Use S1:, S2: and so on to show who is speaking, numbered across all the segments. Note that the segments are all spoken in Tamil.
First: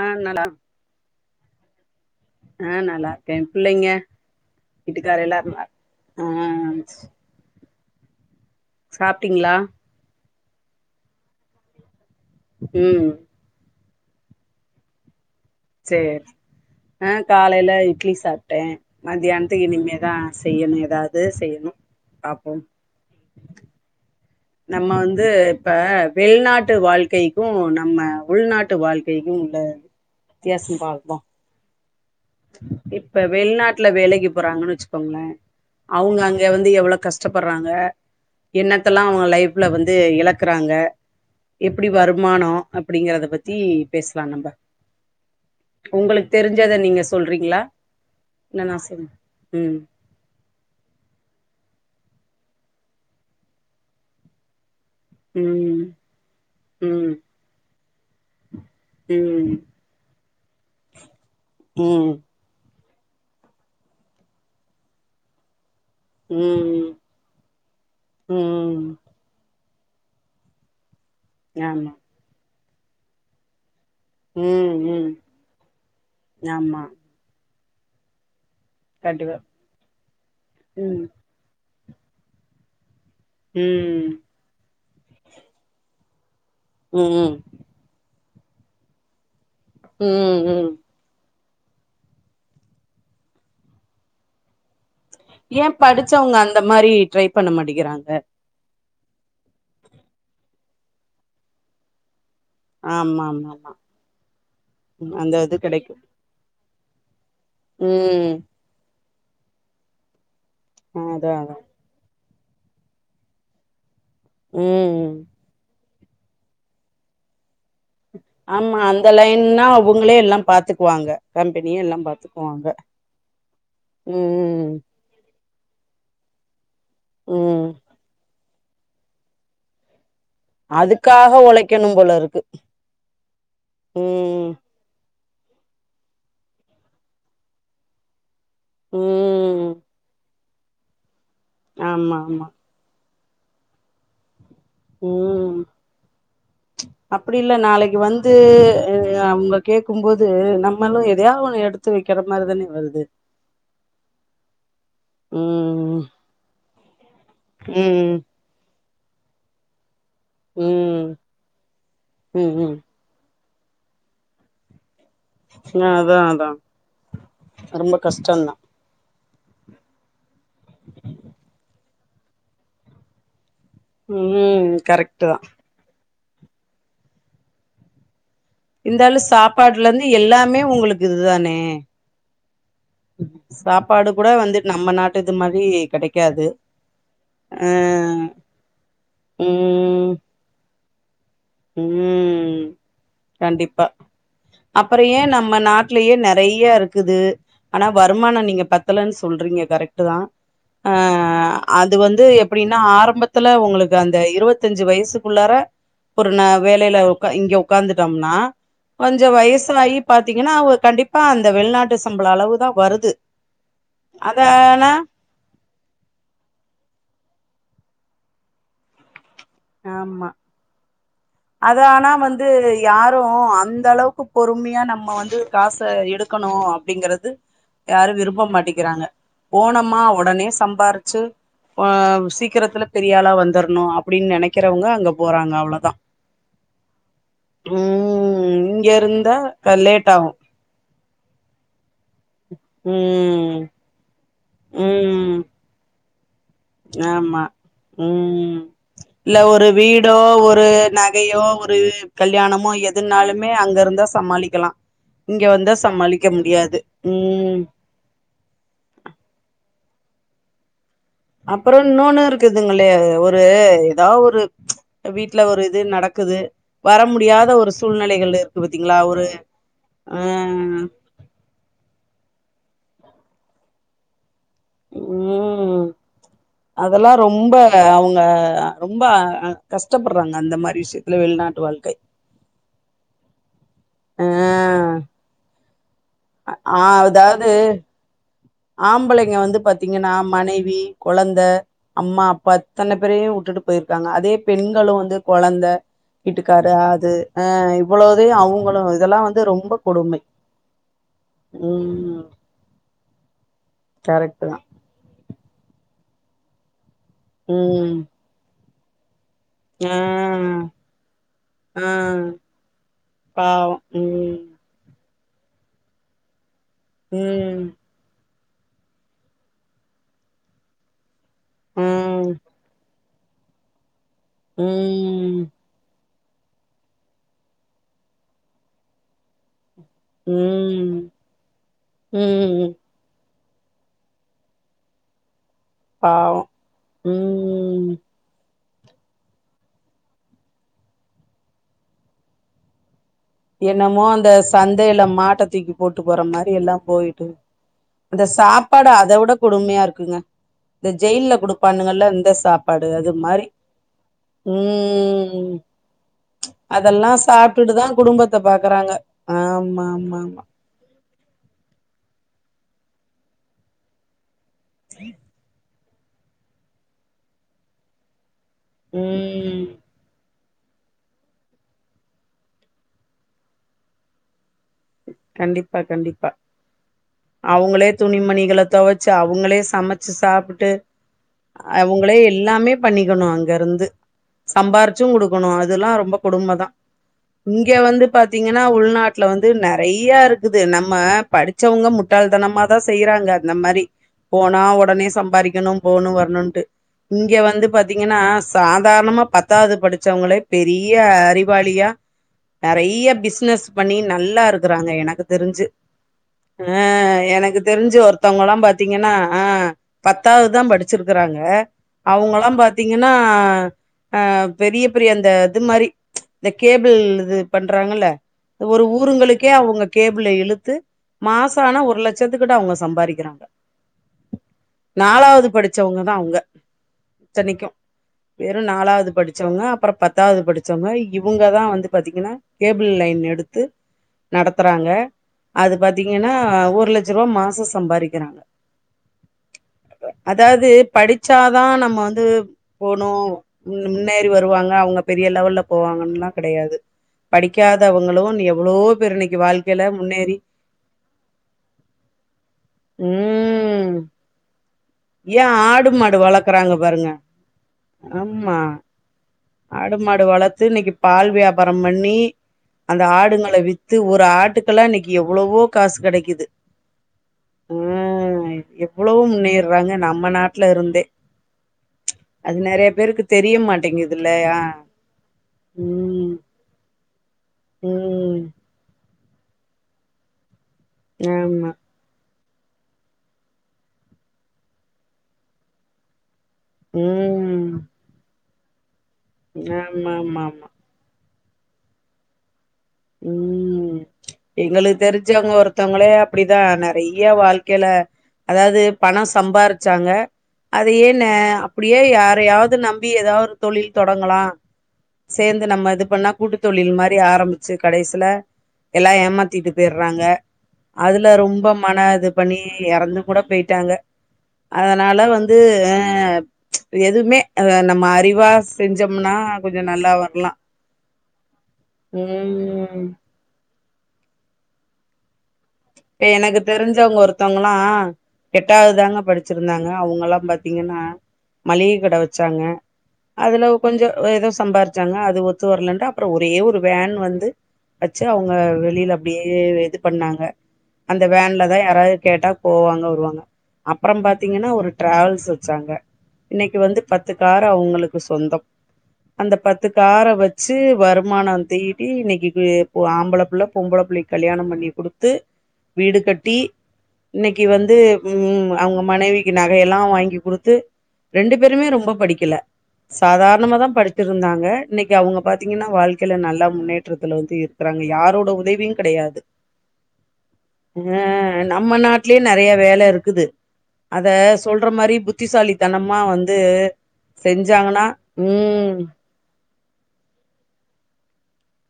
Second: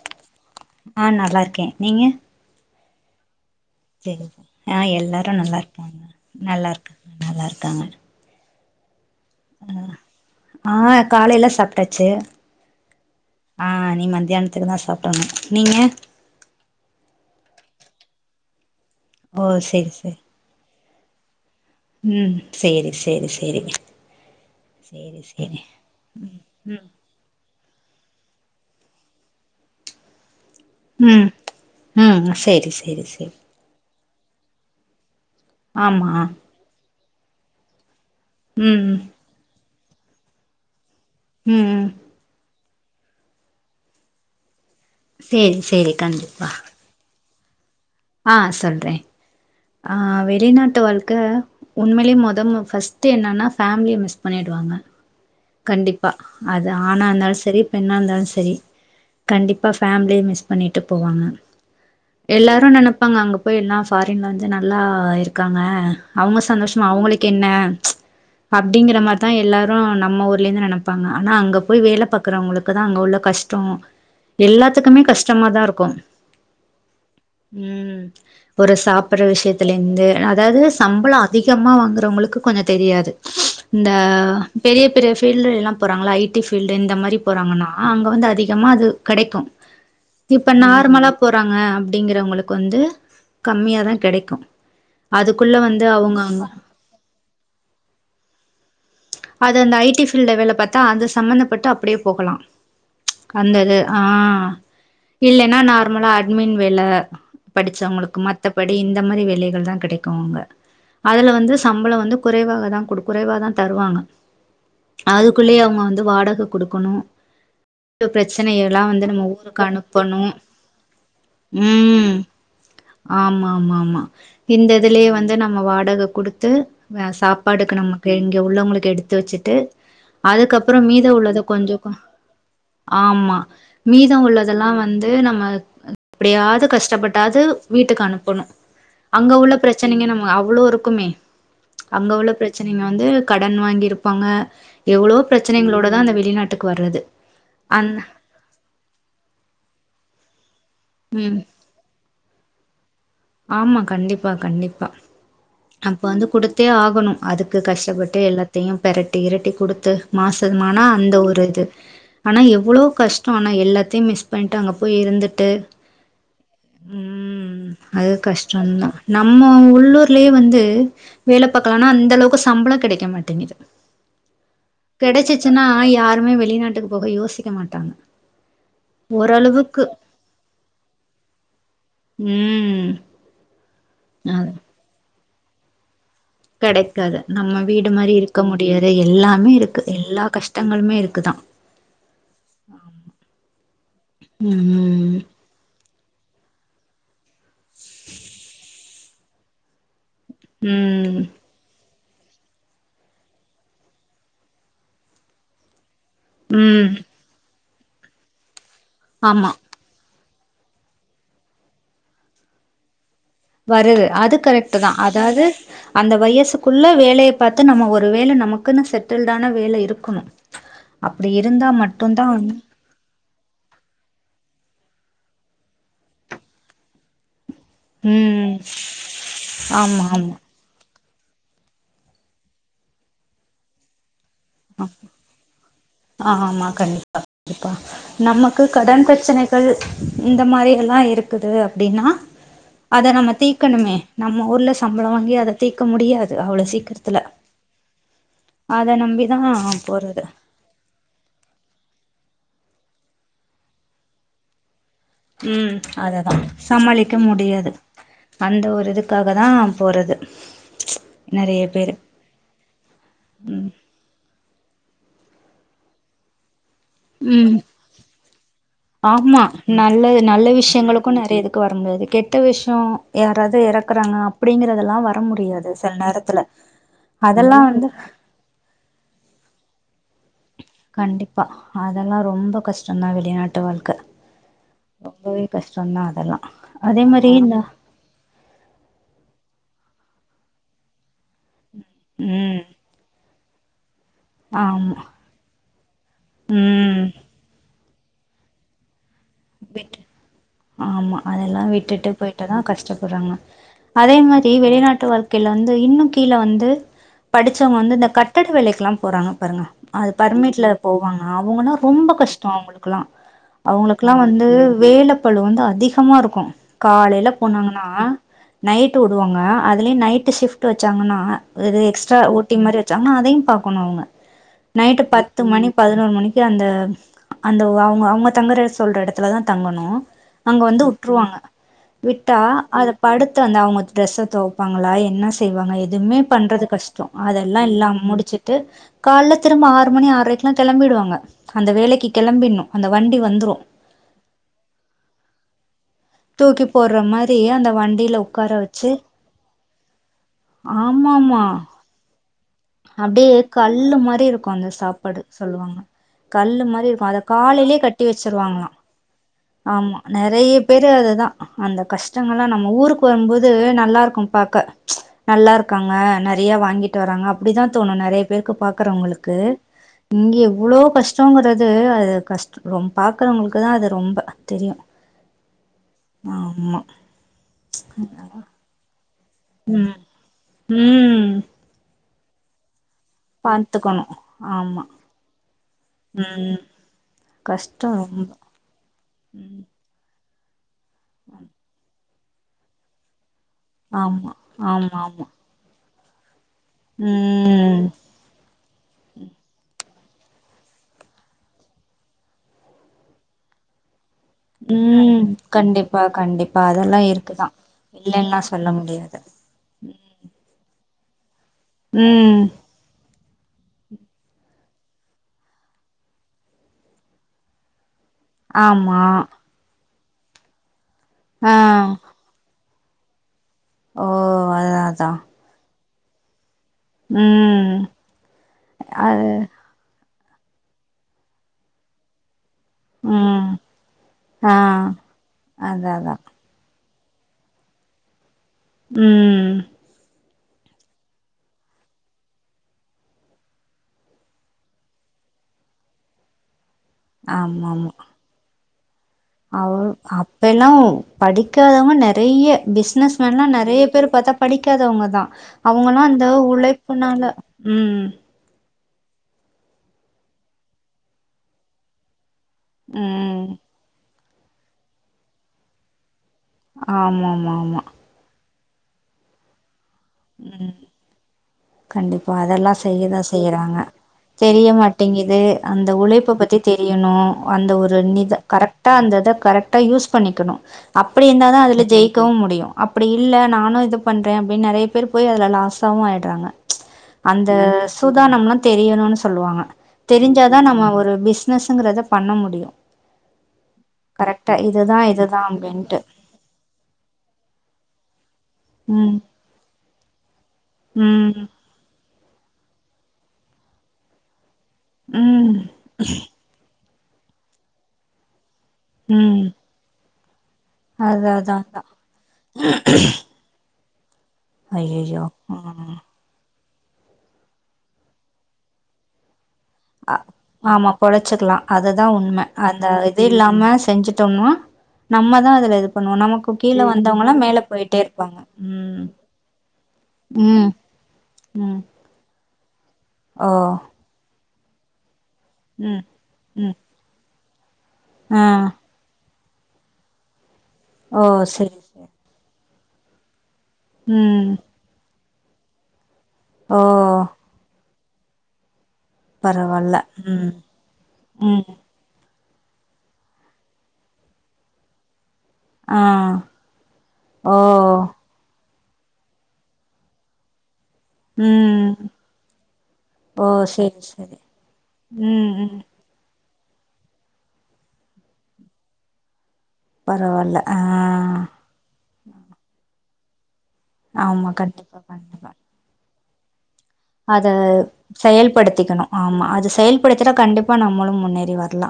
S1: ஆ நல்லா
S2: ஆ நல்லா இருக்கே நீங்க
S1: ஆ நல்லாருக்கே
S2: சேரி ஆ எல்லாரு நல்லா இருக்காங்க
S1: ஆ
S2: நல்லா இருக்காங்க நல்லா இருக்காங்க
S1: சாப்டீங்களா
S2: ஆ காலைல சாப்ட்டாச்சு
S1: ம்
S2: ஆ இனி மத்தியானத்துக்கு தா சாப்டணு நீங்க
S1: சேரி ஆ கால் காலைல இட்லி சாப்ட்டே
S2: ஓ
S1: மதியான்த்துக்கு
S2: சேரி
S1: இனிமேதா
S2: சேரி
S1: செய்யணு எ எதாது செய்யணு
S2: ம்
S1: பாப்போ
S2: செரி செரி செரி
S1: நம்ம வந்து இப்ப வெளிநாட்டு
S2: ம்
S1: வாழ்க்கைக்கு க்கு நம்ம உள்நாட்டு வாழ்க்கைக்கு உள்ள வித்யாச பாப்போ
S2: ம் ம் செரி செரி செரி
S1: கி போறாங்கன்னு வெச்சுக்கோங்கல அவங்க அங்க வந்து எவ்வள கஷ் கஷ்டப்பட்றாங்க
S2: ம்
S1: என்னத்தெல்லா அவங்க லைஃப்ல வந்து து இழக்குறாங்க
S2: ம்
S1: எப்டி வருமானோ அப்பிடிங்கறத பத்தி பேசலா நம்ப
S2: சேரி சேரி
S1: உங்களுக்கு
S2: கண்டிப்பா
S1: தெரிஞ்சத நீங்க சொல்றீங்களா?
S2: ஆ
S1: இல்ல நா
S2: சொல்றே.
S1: சொல் ம்
S2: ஆ வெளிநாட்டு வாழ்க்க உண்மைலேயே மொ த்தமு ஃபஸ்ட் என்னனா ஃபேமிலிய மிஸ் பண்ணிடுவாங்க.
S1: ம்
S2: கண்டிப்பா அது ஆணா
S1: ம்
S2: இருந்தாலு செரி, பெண்ணா இருந்தாலு செரி
S1: ம்
S2: கண்டிப்பா ஃபேமிலிய மிஸ் பண்ணிட்டு போவாங்க
S1: ம்
S2: எல்லாரு நனப் ப்பாங்க அங்க போய் எல்லா ஃபாரின்ல வந்து நல்லா இருக்காங்க. அவங்க
S1: ம்
S2: சந்தோஷமா அவங்களுக்கு என்ன,
S1: ம்
S2: அப்பிடிங்கற மாரிதா எல்லா ரு ந நம்ம ஊர்லயே நென ப்பாங்க, ஆனா அங்க போய்
S1: ஆமா
S2: வேல பாக்கறவங்ளுக் க்கு தா அங்க உள்ள கஷ்டோ
S1: ம்
S2: எல்லாத்துக்குமே
S1: ம்
S2: கஷ்டமாதாருக்கும்
S1: ஆமா
S2: ம் ஒரு சாப்பற்ற
S1: கண்டிப்பா
S2: விஷயத்துல இருந்து அதாவது
S1: ம்
S2: சம்பளோ அதிகமா வாங்க மத்தவுங்களுக்கு கொஞ்சோ தெரியாது. இந்த
S1: ம்
S2: த ஃபீல்டுல எல்லா போறாங்கள ஐட் டி ஃபீல்டு இந்த மாரி
S1: ம்
S2: போறங்கன்னா அங்க வந்து அதிக் கமா அது கெடைக்கு
S1: ம்
S2: இப்ப
S1: ம்
S2: நார்மலா போற் றாங்க அப்பிடிங்கறவங்களுக்கு வந்து கம்மியாதா கெடைக்கு அதுக்குள்ள
S1: ஏ
S2: வந்து
S1: படுச்சவங்க
S2: அவங்க
S1: அந்த மாரி ட்ரை பண்ண மாட்டிங்கிறாங்க
S2: அது அந்த ஐ டி ஃபீல்ட்ட வேல பாத்தா அது சம்மந்தப்பட்டு அப்புடியே போகலா
S1: ஆமா ஆமா
S2: அந்த
S1: ஆமா
S2: அது ஆ
S1: ம், அந்த இது
S2: இல்லேன்னா
S1: கெடைக்கு
S2: நார்மல்லா அட்மின் வேல படிச்சவங்களுக்கு
S1: ம்
S2: மத்தபடி இந் த மாரி வேலைகள் தா கெடைக்கு அங்க அதுல
S1: அதா
S2: வந்து
S1: அதா
S2: சம்பளோ வந்து கொறைவாக தா கொடுக் கொறைவா தா தருவாங்க
S1: ம்
S2: அதுக்குள்ளேயே அவுங்க வந் து வாடக குடுக்கணு டு பிரச்சனை
S1: ஆமா
S2: எல்லா வந்து
S1: அந்த
S2: நம்ம ஊருக்கு
S1: லைன்னா அவங்களே
S2: அனுப்பணு
S1: எல்லா பாத்துக்குவாங்க கம்பெனியே எல்லா
S2: ம்
S1: பாத்துக்குவாங்க
S2: ஆமா ஆமா ஆமா இந்த
S1: ம்
S2: இதுலயே வந்து நம் நம்ம வாடக குடுத்து அ
S1: ம்
S2: சாப்பாடுக்கு நம்மக்கு இங் கே உள்ளவுங்களுக்கு எடுத்து வச்சிட்டு அதுக்கப்புறம் மீத உள்ளத
S1: அதுக்காக
S2: கொஞ்சோ கொ
S1: ஒழைக்கணும் போல இருக்கு
S2: ஆமா மீத
S1: ம்
S2: உள்ளதெல்லா வந் து நம்ம எப்டியாது கஷ்டப்பட்டாது வீட்டுக்கு அனுப்பணு அங்க உள்ள
S1: ம்
S2: பிரச்சனைங்க நம்ம அவ் ளோ இருக்குமே அங்க
S1: ஆமா
S2: உள்ள
S1: ஆமா
S2: பிரச்சனைங்க வந்து கடன் வாங்கியிருப்பாங்க எவ்ளோ
S1: ம்
S2: பிரச்சனைகளோட தா அந்த வெளிநாட்டுக்கு வர்றது
S1: அப்டி இல்ல
S2: அந்
S1: நாளைக்கு வந்து அவுங்க கேக்கும்போது நம் மளு எதையா
S2: ம்
S1: ஒன்னு எடுத்து வெக்கற மாரி தானே வருது
S2: ஆமா கண்டிப்பா கண்டிப்பா அப்ப
S1: ம்
S2: வந்து கொடுத்தே ஆகணும் அதுக்கு
S1: ம்
S2: கஷ்டப்பட்டு எல்லாத்தையும் பெரட்டி இரட்டி கொடுத்து மாசமானா
S1: ம்
S2: அந்த ஒரு இது ஆனா
S1: ம் ம்
S2: எவ்வளோ கஷ்ட ஆனா எல்லாத்தையும் மிஸ் பண்ணிட்டு அங்க போய் இருந்துட்டு
S1: அதா அதா
S2: ம்
S1: ரொம்ப
S2: அது
S1: கஷ்டந்தா
S2: கஷ்டதா நம்ம உள்ளூர்லயே வந்து வேலை பாக்கலானா அந்த அளவுக்கு சம்பளம் கிடைக்க மாட்டேங்குது
S1: ம் கரெக்ட்டுதா
S2: கெடைச்சிச்சுன்னா [unintelligible] வெளிநாட்டுக்கு போக யோசிக்க மாட்டாங்க
S1: இருந்தாலு
S2: ஓரளவுக்கு
S1: சாப்பாட்டுல இருந்து எல்லாமே உங்களுக்கு இதுதானே
S2: ம்
S1: சாப்பாடு கூட வந்துட்டு நம்ம நாட் டுது மாரி கிடைக்
S2: கிடைக்காது நம்ம வீடு மாரி இருக்க முடியாது எல்லாமே இருக்கு
S1: ம்
S2: எல்லா கஷ்டங்களுமே இருக் க்குதா
S1: ம் கண்டிப்பா அப்புற
S2: ம்
S1: ஏ நம்ம நாட் லயே நறைய இருக்குது ஆனா வருமானம் நீங்க பத் தல சொல்றீங்க கரெக்ட் டுதா அ
S2: ம்
S1: அது அது வந்து எப்படின்னா ஆரம்பத்துல உங்களுக்கு அந்த இருபத்தஞ்சு வயசுக்குள்ளர ஒருநா
S2: ம்
S1: வேலையில உக்கா இங்கோவ் உட்காந்துட்டோம்னா கொஞ்ச
S2: ஆமா
S1: வயசாயி பாத்தீங்கன்னா அவ கண்டிப்பா அந்த வெளிநாட்டு சம்பள அளவுதா வருது
S2: வருது அது கரெக்ட்தா
S1: அதானா
S2: அதாவது அந்த வயசுக்குள்ள வேலையை பாத்து நம்ம ஒரு வேலை நமக்குன்னு செட்டில்
S1: ஆமா
S2: இருந்தா
S1: அத ஆனா
S2: மட்டுந்தா
S1: வந்து யாரும் அந்த அளவுக்கு பொறுமையா நம் நம்ம வந்து காசை எடுக்கணும் அப்படிங்கறது யாரு விருப்ப
S2: ம்
S1: மாட்டிக்கிறாங்க போணமா
S2: ஆமா ஆமா
S1: உடனே சம்பாரு ச்சு அ சீக்கிரத்துல பெரியாளா வந்துறணும் அப்படின்னு நினை
S2: அ ஆமா கண்டிப்பா கண்டிப்பா
S1: ம்
S2: நமக்கு
S1: இங்க
S2: கடன்
S1: இருந்தா
S2: பிரச்சனைகள்
S1: க லேட் ஆகு
S2: இந்த மாரி எல்லாம் இருக் இருக்குது அப்படின்னா அதை நம்ம
S1: ம்
S2: தீக்கணுமே நம்ம ஊர்ல சம்பளம் வாங்கி
S1: ம்
S2: அதை தீக்க முடியாது தத்து அவ்ளோ சீக்கரத்துல
S1: ஆமா ம் இல்ல ஒரு வீடோ
S2: போறது
S1: ஒரு நகையோ ஒரு கல்யாணமோ எதுனாலுமே அங்கருந்தா சமாளிக்கலா இங்க வந்தா
S2: ம்
S1: சமாளிக்க
S2: அததா
S1: முடியாது
S2: சமாளிக்க
S1: ம்
S2: முடியாது அந்த ஒரு இதுக்காக தா போறது நெறைய
S1: அப்புறோ
S2: பேரு
S1: இன்னொன்னு இருக்குதுங்களே ஒரு ஏதாவது ஒரு வீட்ல ஒரு இது நடக்குது வர முடியாத
S2: ம்
S1: ஒரு சூழ்நிலைகள் இருக்கு பாத்தீங்களா ஒரு
S2: ஆமா நல்லது
S1: ஆ
S2: நல்ல விஷயங்களுக்கு நறைய இதுக்கு வர முடியாது கெட்ட விஷ் யோ யாராவது இறக்குறாங்க
S1: ம் அதெல்லா ரொம்ப அவுங்க ரொம்ப கஷ்டப்படுறாங்க அந்த மாரி விஷயத்துல
S2: கண்டிப்பா
S1: வெளிநாட்டு வாழ்க்கை
S2: அதெல்லா ரொம்ப கஷ்டம்தா வெளிநாட்டு வாழ்க்க
S1: ஆ
S2: [unintelligible] கஷ் சொன்னா அதெல்லா
S1: ஆ
S2: அதே மாரி
S1: அதாவது
S2: இந்த
S1: ஆம்பளைங்க வந்து பாத்தீங்கன்னா மனைவி கொழந்த அம்மா அப்பா
S2: ம்
S1: அத்தன்ன பேரையு உட்டுட்டு ட்றாங்க அதே பெண்களு
S2: ஆமா
S1: வந்து கொழந்த வீட்டுக்காரு
S2: ம்
S1: அது அ இவ்ளோதயு அவுங்களு இதெல்லா வந்
S2: விட் ஆமா அதெல்லா விட்டுட்டு
S1: ம்
S2: போயிட்டுதா கஷ்டப்பட்றாங்க அதே
S1: கரெக்ட்
S2: மாரி
S1: தா
S2: வெளிநாட்டு வாழ் கையில வந்து இன்னு கீழ வந்து படிச்சவுங்க வந்து
S1: ம்
S2: இந்த கட்டட வேலைக் குலா போறாங்க பாருங்க
S1: ஆ
S2: அது பர்மிட்ல போவாங்க அவுங்கனா
S1: ஆ
S2: ரொம்ப கஷ்டோ அவுங்குளுக்குல்லா
S1: பாவோ
S2: அவுங்க ல்லா
S1: ம்
S2: வந்து வேல பழு வந்து அதிகமாருக்கு காலேல
S1: ம்
S2: போனாங்கன்னா நைட்டு உடுவாங்க அதுலியு நைட்டு ஷிஃப்ட் வெச்சாங்கன்னா ஒரு எக்ஸ்ட்ரா
S1: ம்
S2: ஓட்டிங் மாரி வெ ச்சாங்கனா அதயு பாக்குணு அவுங்க நைட்டு
S1: ம்
S2: பத்து மணி பதுனோர் மணி கு அந்த அந்த அவுங்க அவுங்க தங்கற சொல்ற எடத்துல தா தங்க னு அங்க வந்து
S1: ம்
S2: உட்ருவாங்க விட்டா
S1: ம்
S2: அத படுத் து அந்து அவுங்க டிரெஸ தொவப்பாங்ளா என்ன செ செய்வாங்க எதுமே
S1: பாவோ
S2: பண்றது கஷ்டொ அதல்லா எல்லா
S1: ம்
S2: முடிச்சு ட்டு கால்ல திரும்ப ஆறு மணி ஆற்ரைக்குலா கெளம்பிடுவாங்க அந்த வேலைக்கி கெளம்பிட்ணு அந்த வண்டி வந்துரு
S1: என்னுமோ அந்த சந்தைல மாட்ட தூக்கி போட்டு போற மாரி
S2: தூக்கி
S1: எல்லா
S2: போட்ற
S1: போய்ட்ருக்
S2: மாரி அந்த வண்டில
S1: அந்த
S2: உக்கார
S1: சாப்பாடு
S2: வச்சு
S1: அத உட கொடுமையா ருக்குங்க இந்த ஜெய்ல்ல குடுப்பானுங்கல்ல இந்த சாப்பாடு அது
S2: அப்டே
S1: மாரி
S2: கல்லு மாரி இருக்கு அந்த சாப்பாடு
S1: ம்
S2: சொல்லுவாங்க கல்லு மாரி இருக்கு
S1: அதெல்லா
S2: அத
S1: சாப்ட்டுட்டு
S2: காலலே
S1: தா
S2: கட்டி வச்சு
S1: குடும்பத்த
S2: ருவாங்லா
S1: பாக்குறாங்க
S2: ஆமா நறைய பேரு அதுதா அந்த கஷ் [unintelligible] நம்ம ஊருக்கு வரும்போது நல்லாருக்கு பாக்க நல்லார் காங்க நறைய வாங்கிட்டு வராங்க அப் அப்டிதா தோணு நறைய பேருக்கு பாக்குறவ்ங்களுக்கு
S1: ம்
S2: இங்கி இவ்ளோ கஷ்டோங்கறது அது கஷ்டொ ரொம் பாக்குறவ்ங்ளுக்குதா அது ரொம்ப தெரியு
S1: கண்டிப்பா கண்டிப்பா
S2: ஆமா
S1: அவுங்ளே துணிமணிகள தொவ ச்சு அவுங்களே
S2: ம்
S1: சமச்சு சாப்புட்டு
S2: ம்
S1: அவுங்களே எல் ல்லாமே பண்ணிக்கணு அங்கருந்து
S2: பாத்துக்கணு ஆமா
S1: சம்பாாரிச்சும் குடுக்குணு அதுல்லா ரொம்ப
S2: ம்
S1: கொடும்ம தா இங்க
S2: கஷ்டோ
S1: வந்து
S2: ரொம்ப
S1: பாத்தீங்கனா உள்நாட்ல வந்து நறைய இருக்குது நம்ம படிச்சவங்க முட்டாள் தனமா தா செய்றாங்க அந்த மாரி
S2: ஆமா
S1: போனா
S2: ஆமா
S1: ஒடனே
S2: ஆமா
S1: சம்பாரிக்கணு போணு வர்ணுன் ட்டு இங்க வந்து
S2: ம்
S1: பாத்தீங்கனா சாதாரணமா பத்தாவது படிச் சவங்ளே பெரிய அறிவாளியா நறைய பிஸ்னஸ் பண்ணி நல்லாருக்குறாங்க
S2: ம்
S1: எனக்கு தெரிஞ்சு
S2: கண்டிப்பா கண்டிப்பா
S1: ஆ
S2: அதெல்லா இருக்குதா
S1: எனக்கு தெரிஞ்சு
S2: இல்லன்லா
S1: ஒருத்தவங்கலா
S2: சொல்ல
S1: பாத்தீங்கனா
S2: முடியாது
S1: ஆ பத்தாவதுதா படிச் வச்சிருக்குறாங்க க
S2: ம்
S1: அவங்கலா பாத்தீங்கனா ஆ அ பெரிய பெரிய அந்த இது மாரி இந்த கேபிள் இது பண்றாங்கல்ல ஒரு
S2: ஆமா
S1: ஊருங்களுக்கே அவங்க கேபிள இழுத்து
S2: ஆ
S1: மாச ஆனா ஒரு லட்சத்துக்கிட்ட அவங்க சம்பாதிக்கிறாங்க
S2: ஓ அதா அதா
S1: நாலாவது படி வச்சவங்க தான் அவங்க இத்தனைக்கும்
S2: ம்
S1: வெறும் நாலாவது
S2: அது
S1: படிச்சவங்க அப்புறம் பத் தாவது படிச்சோங்க இவங்கதான் வந்து பார்த்தீங்கன்னா கேபிள் லைன்
S2: ம்
S1: எடுத் த்து
S2: ஆ
S1: நடத்துறாங்க அது
S2: அதா அதா
S1: பாத்தீங்கன்னா ஊர்ல அஞ்ச ரூபா மாசம் சம்பாதிக்கிறாங்க
S2: ம்
S1: அதாவது படிச்சாதான் நம்ம வந்து போணும் முன்னேறி வருவாங்க அவங்க பெரிய லெவல்ல போவாங்கன்னுல்லாம் கிடையாது படிக்காதவங்களும் எவ்ளோ
S2: அவ அப்ப எல்லாம் படிக்காதவங்க நிறைய பிசினஸ்மேன் எல்லாம் நிறைய
S1: ம்
S2: பேர் பார்த்தா படிக்காதவங்கதான்
S1: ஏ ஆடு
S2: அவங்கல்லாம்
S1: மாடு
S2: இந்த
S1: வளக்குறாங்க பாருங்க
S2: உழைப்புனால ம் ம்
S1: ஆமா ஆடு மாடு வளர்த்து இன்னைக்கு பால் வியாபாரம் பண்ணி அந்த ஆடு
S2: ம்
S1: ங்களை வித்து ஒரு ஒரு ஆட்டுக்கெல்லாம் இன்னைக்கு எவ்வளோவோ காசு கெடைக்குது
S2: ஆமா ஆமா ஆமா
S1: எவ்வளவு முன்னேறு றாங்க நம்ம நாட்டுல
S2: ம்
S1: இருந்தே
S2: கண்டிப்பா
S1: அது
S2: அதெல்லா
S1: நெறைய
S2: செய்யதா
S1: பேருக்கு தெரிய
S2: செய்றாங்க
S1: மாட்டேங்குதுல்லையா
S2: தெரிய மாட்டேங்குது அந்த
S1: ம்
S2: உழைப்ப பத்தி தெரிய யனு அந்த ஒரு நித
S1: ம்
S2: கரெக்டா அந்த இத கரெக்டா யூஸ் பண்ணிக்கணு அப்படி இருந்தா தா
S1: ஆமா.
S2: அதுல ஜெயிக்கவு முடியு அப்டி இல்ல நானு இது பண்ற அப்டின் நெறைய பேர் போய் அதுல லாஸாவு ஆயிடுறாங்க அந்த
S1: ம்.
S2: சுதானம்லா தெரியனு சொல்லுவாங்க
S1: ஆமாமாமா.
S2: தெரிஞ்சாதா நம்ம ஒரு பிஸ் னஸ்ங்கிறது பண்ண முடியு
S1: ம்
S2: கரெக்டா இதுதா
S1: எங்களுக்கு
S2: இதுதா
S1: தெரிஞ்சவங்க
S2: அப்படின்ட்டு
S1: ஒருத்தவங்களே அப்டிதா நெறைய வாழ்க்கைல அதாது
S2: ம்
S1: பணோ சம்பார் சாங்க அது ஏன்ன
S2: ம்
S1: அப்புடியே யார் ரயாது நம்பி எதா ஒரு தொழில் தொடங்லா
S2: ம்
S1: சேந்து நம்ம இது பண்ணா கூட்டு தொழில் மார் ரி ஆரம்மு சி கடைசில எல்லா
S2: ம்
S1: ஏமாத்திட்டு பேர்றாங்க அதுல
S2: அதா அதா
S1: ரொம்ப
S2: அதா
S1: மன இது பண்ணி எறந்து கூட பேய்ட்டாங்க அதனால
S2: ஐயையோ
S1: வந்து
S2: ம்
S1: அ எதுமே அ நம்ம அறிவா செஞ்சம்னா
S2: அ ஆமா பொழச்சிக்லா அதுதா உண் ம அந்த
S1: ம்.
S2: இது இல்லாம செஞ்சுட் டம்னா நம்மதா அதுல இது பண்ணுவோ நமக்கு
S1: எனக்கு
S2: கீழ
S1: தெரிஞ்சங்க
S2: வந்தவங்கல்லா மேல
S1: ஒருத்தங்கல்லா
S2: போயிட்டே இருப்பாங்க
S1: எட்டாது
S2: ம்
S1: தாங்க படிச்சிருந்தாங்க அவங்கல்லா
S2: ம்
S1: பாத்திங்கன்னா
S2: ம்
S1: மளிக கட வெச்சாங்க
S2: ஓ
S1: அதுல கொஞ்ச ஏதோ சம்பாரிச்சாங்க அது ஒத்து
S2: ம்
S1: வர்லன்ட்டு அப்பற ஒரே
S2: ம்
S1: ஒரு வேன் வந்து வெச்சு
S2: ஆ
S1: அவங்க வெளில அப்டியே இது பண்ணாங்க
S2: ஓ
S1: அந்த வேன்லதா
S2: செரி செரி
S1: யாராது கேட்டா போவாங்க வருவாங்க அப்றம்
S2: ம்
S1: பாத்திங்கனா ஒரு டிராவல்ஸ் வெச்சாங்க இன்னக்கி
S2: ஓ
S1: வந்து பத்து கார் அவுங்களுக்கு சொந்தம் அந்த பத்து
S2: பரவால்ல
S1: கார
S2: ம்
S1: வச்சு வருமான
S2: ம்
S1: தீட்டி இன்னக்கி ஏ பொ ஆம்பள புள்ள பொம்பள புள்ளக்கி கல்யாணம் பண்ணி குடுத் து
S2: ஆ
S1: வீடு கட்டி
S2: ஓ
S1: இன்னக்கி வந்து ம் அவங்க மனைவிக்கு நகையெல்லா வாங்கி குடுத்து ரெண்டு பேருமே
S2: ம்
S1: ரொம்ப படிக்கல
S2: ஓ
S1: சாதாரணமாதா
S2: செரி செரி
S1: படித்திருந்தாங்க இன்னைக்கு அவுங்க
S2: ம் ம்
S1: பாத்திங்கனா வாழ்க்கைல நல்லா முன்னேற்றத்துல வந்து இருக்கறாங்க யாரோட உதவியு கெடையாது
S2: பரவால்ல ஆ
S1: அ நம்ம நாட்லே நறையா வேலருக் குது அத
S2: ஆமா
S1: சொல்ற
S2: கண்டிப்பா
S1: மாரி
S2: கண்டிப்பா
S1: புத்திசாலித்தனம் மா வந்து
S2: அத
S1: செஞ்சாங்கன்னா ம்
S2: செயல்படுத்திக்கணு ஆமா அது செயல் படுத்தினா கண்டிப்பா நம்மளு முன்னேறி வர ல்லா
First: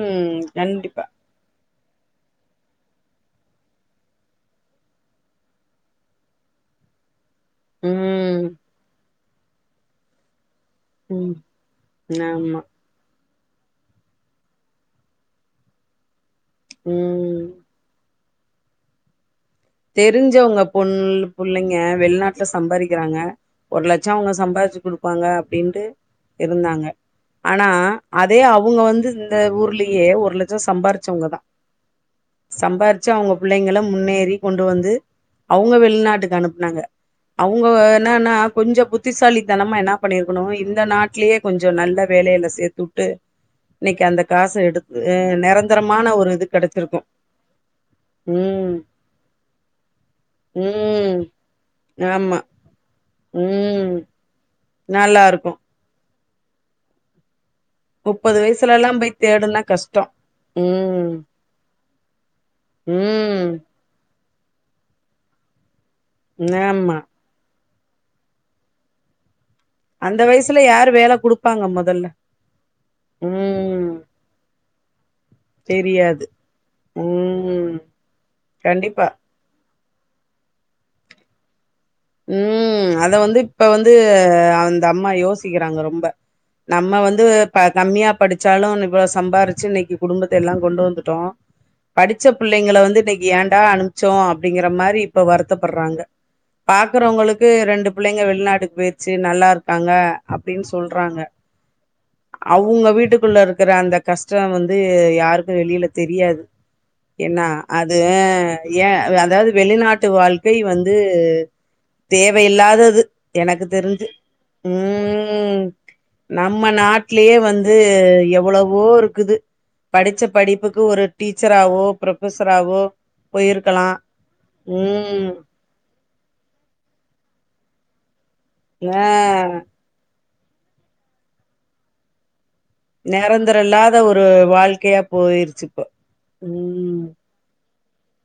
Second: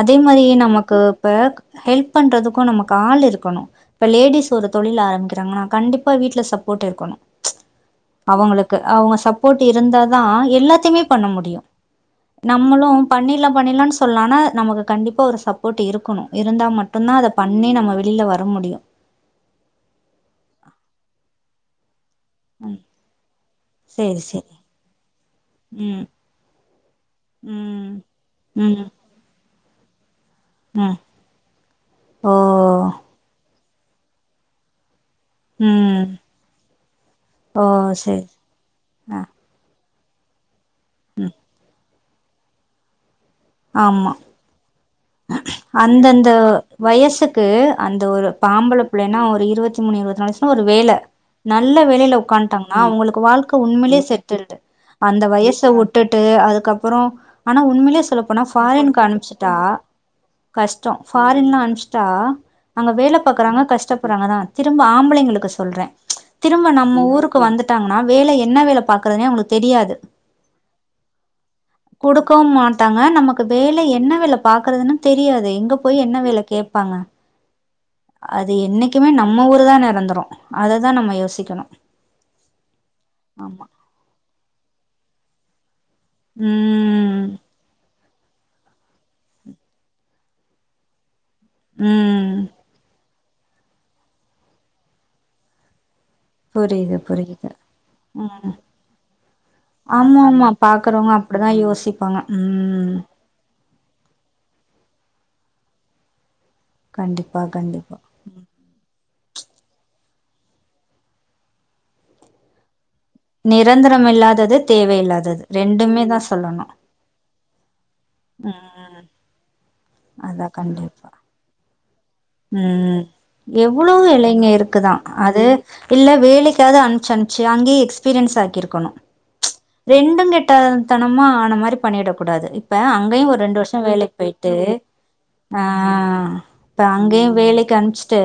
S2: அதே மாதிரி நமக்கு
S1: கண்டிப்பா
S2: இப்ப ஹெல்ப் பண்றதுக்கு நமக்கு ஆள் இருக்கோணு இப்ப லேடிஸ் ஒரு தொழில் ஆரம்பிக்கிறாங்கனா கண்டிப்பா வீட்ல சப்போட் இருக்கோணு
S1: ம்
S2: அவங்களுக்கு அவங்க சப் சப்போட் இருந்தா தா எல்லா த்துமே பண்ண
S1: ம்
S2: முடியு
S1: ஆமா
S2: நம்மளு பண்ணிர்லாம் பண்ணிர்லான்னு சொல்லாம நமக்கு கண்டிப்பா ஒரு சப்போட் இருக்கோணு இருந்தா மட்டுந்தா அத
S1: ம்
S2: தண்ணி நம்ம வெளில வர வர முடியு
S1: தெரிஞ்சவுங்க பொண் லுப் புள்ளைங்க வெள்நாட்ல
S2: ம்
S1: சம்பாரிக்கிறாங்க ஒரு லட்சோ
S2: சேரி
S1: அவுங்க
S2: சேரி
S1: சம்பாரிச்சி குடுப்பாங்க அப்டின்டு
S2: ம்
S1: இருந்தாங்க ஆனா
S2: ம்
S1: அதே அவுங்க
S2: ம்
S1: வந்து இந்த ஊர்லி ஏ ஒர் ஒரு லட்சோ
S2: ம்
S1: சம்பாரிச்சவுங்க தா
S2: ஓ
S1: சம்பாரிச்சு அவுங்க புள்ளைங்கள முன்னேறி கொண்டு வந்து அவுங்க
S2: ம்
S1: வெள்நாட்டுக்கு அனுப்னாங்க
S2: ஓ
S1: அவுங்க
S2: செரி
S1: என்னான்னா கொஞ்சோ
S2: ஆ
S1: புத்திசாலித்தனமா என்னா பண்ணிருக்கோணு இந் த நாட்லயே கொஞ்சோ நல்ல வேலையில சேத்துட்டு இன்னைக்கி
S2: ஆமா
S1: அந்த காச எடுத்
S2: அந்தந்த வயசுக்கு அந்தவொரு ப்ப
S1: ம்
S2: ஆம்பள புள்ளன்னா ஒ ஒரு இருவத்திமூணு இருபத்திநாலு வயசுல ஒரு வேல
S1: ம்
S2: நல்ல வேலைல
S1: ஆமா
S2: உக்கான்டாங்கன்னா அவுங்களுக் கு வாழ்க்க
S1: ம்
S2: உண்மேல்லே செத்துருது அந்த
S1: நல்லா இருக்கு
S2: வயச உட்டுட் ட்டு அதுக்கப்புறோ ஆனா உண்மேல்லே சொல்ல
S1: முப்பது
S2: போனா
S1: வயசுலலாம்
S2: ஃபாரினுக்கு
S1: போய்
S2: அனுப்ச்சிட்டா
S1: தேடுனா கஷ்டம்.
S2: கஷ்டோ
S1: ம்
S2: ஃபாரின்லா அனுப்ச்சிட்டா அங்க வேல
S1: ம்
S2: பாக்கறாங்க கஷ்டப்படுறாங்கதா திரும்ப ஆம்ளைங்ளுக்கு சொல்றே ம்ச் திரும்ப
S1: ஆமா
S2: நம்ப ஊருக்கு வந்துட் டாங்கனா வேலை என்ன வேல பாக்கறதுனே அவுங்ளுக்கு தெரியாது
S1: அந்த வயசுல யாரு வேல குடுப்பாங்க மொதல்ல
S2: கொடுக்கவு மாட்டாங்க நமக்கு வேலை
S1: ம்
S2: என்ன வேல பாக் க்குறதுனு தெரியாது எங்க போய் என்ன
S1: தெரியாது
S2: வேல கேப்பாங்க
S1: ம்
S2: அது
S1: கண்டிப்பா
S2: என்னிக்குமே நம்ப ஊரு தானே ந்துரு அததா நம்ப யோசிக்கணு
S1: ம் அத வந்து இப்ப வந்து அந்த அம் மா யோசிக்கிறாங்க ரொம் ப நம்ப வந்து
S2: ம்.
S1: ப்ப கம்மியா படிச்சாலு ன் இவ்ளோ சம்பாரிச்சு இன்னிக்கு குடும்பத்த எல்லா கொண்டு வந்துட்டோ படிச்ச
S2: ம்.
S1: பிள்ளைங்கள வந்து இனிக் கி ஏன்டா அனுப்ச்சோ அப்டிங்கற மாரி இப்ப வருத்தப்பட்றாங்க
S2: புரியுது,
S1: பாக்குறவங்களுக்கு
S2: புரியுது.
S1: ரெண்டு பிள்ளைங்க
S2: ம்.
S1: வெளிநாட்டுக்கு பொய்ர்ச்சி நல்லா இருக்காங்க
S2: ஆமாமா.
S1: அப்டின்னு
S2: பாக்குறவங்க
S1: சொல்றாங்க
S2: அப்படிதான் யோசிப்பாங்க.
S1: அவுங்க
S2: ம்.
S1: வீட்டுக்குள்ள இரு க்குற அந்த கஷ்ட்டோ வந்து யாருக்கு வெளில தெரியாது
S2: கண்டிப்பா,
S1: என்னா அது
S2: கண்டிப்பா.
S1: அ ஏ அதாவது வெளிநாட் ட்டு வாழ்க்கை வந்து தேவையில்லாதது எனக்கு
S2: நிரந்தரம்
S1: தெரிஞ்சு
S2: இல்லாதது தேவையில்லாதது
S1: ம்
S2: ரெண்டுமே தா சொல்லனு
S1: ந்து எவ்ளவோ இருக்குது படிச்ச
S2: அதான்
S1: படிப்புக்கு ஒரு
S2: கண்டிப்பா.
S1: டீச்சராவோ ப்ரொஃபஸராவோ
S2: ம்
S1: போயிருக்கலா
S2: எவ்ளோ வேளைங்க இருக்குதா
S1: ம்
S2: அது இல்ல வேலைக் காது அனுப்சி அனுப்சி அங்கே எஸ்பீரியன்ஸ் தாக்கிருக்கனு
S1: ஆ
S2: ம்ச் ரெண்டு கெட்ட தனமா ஆன மாரி பண்ணிடக்கூடாது
S1: நெரந்தர இல்லாத ஒரு வாழ்க்கையா
S2: ஆ
S1: பொயிருச்சி இப்போ ம்
S2: இப்ப அங்கேயு வேலைக்கு அனுப்ச் ட்டு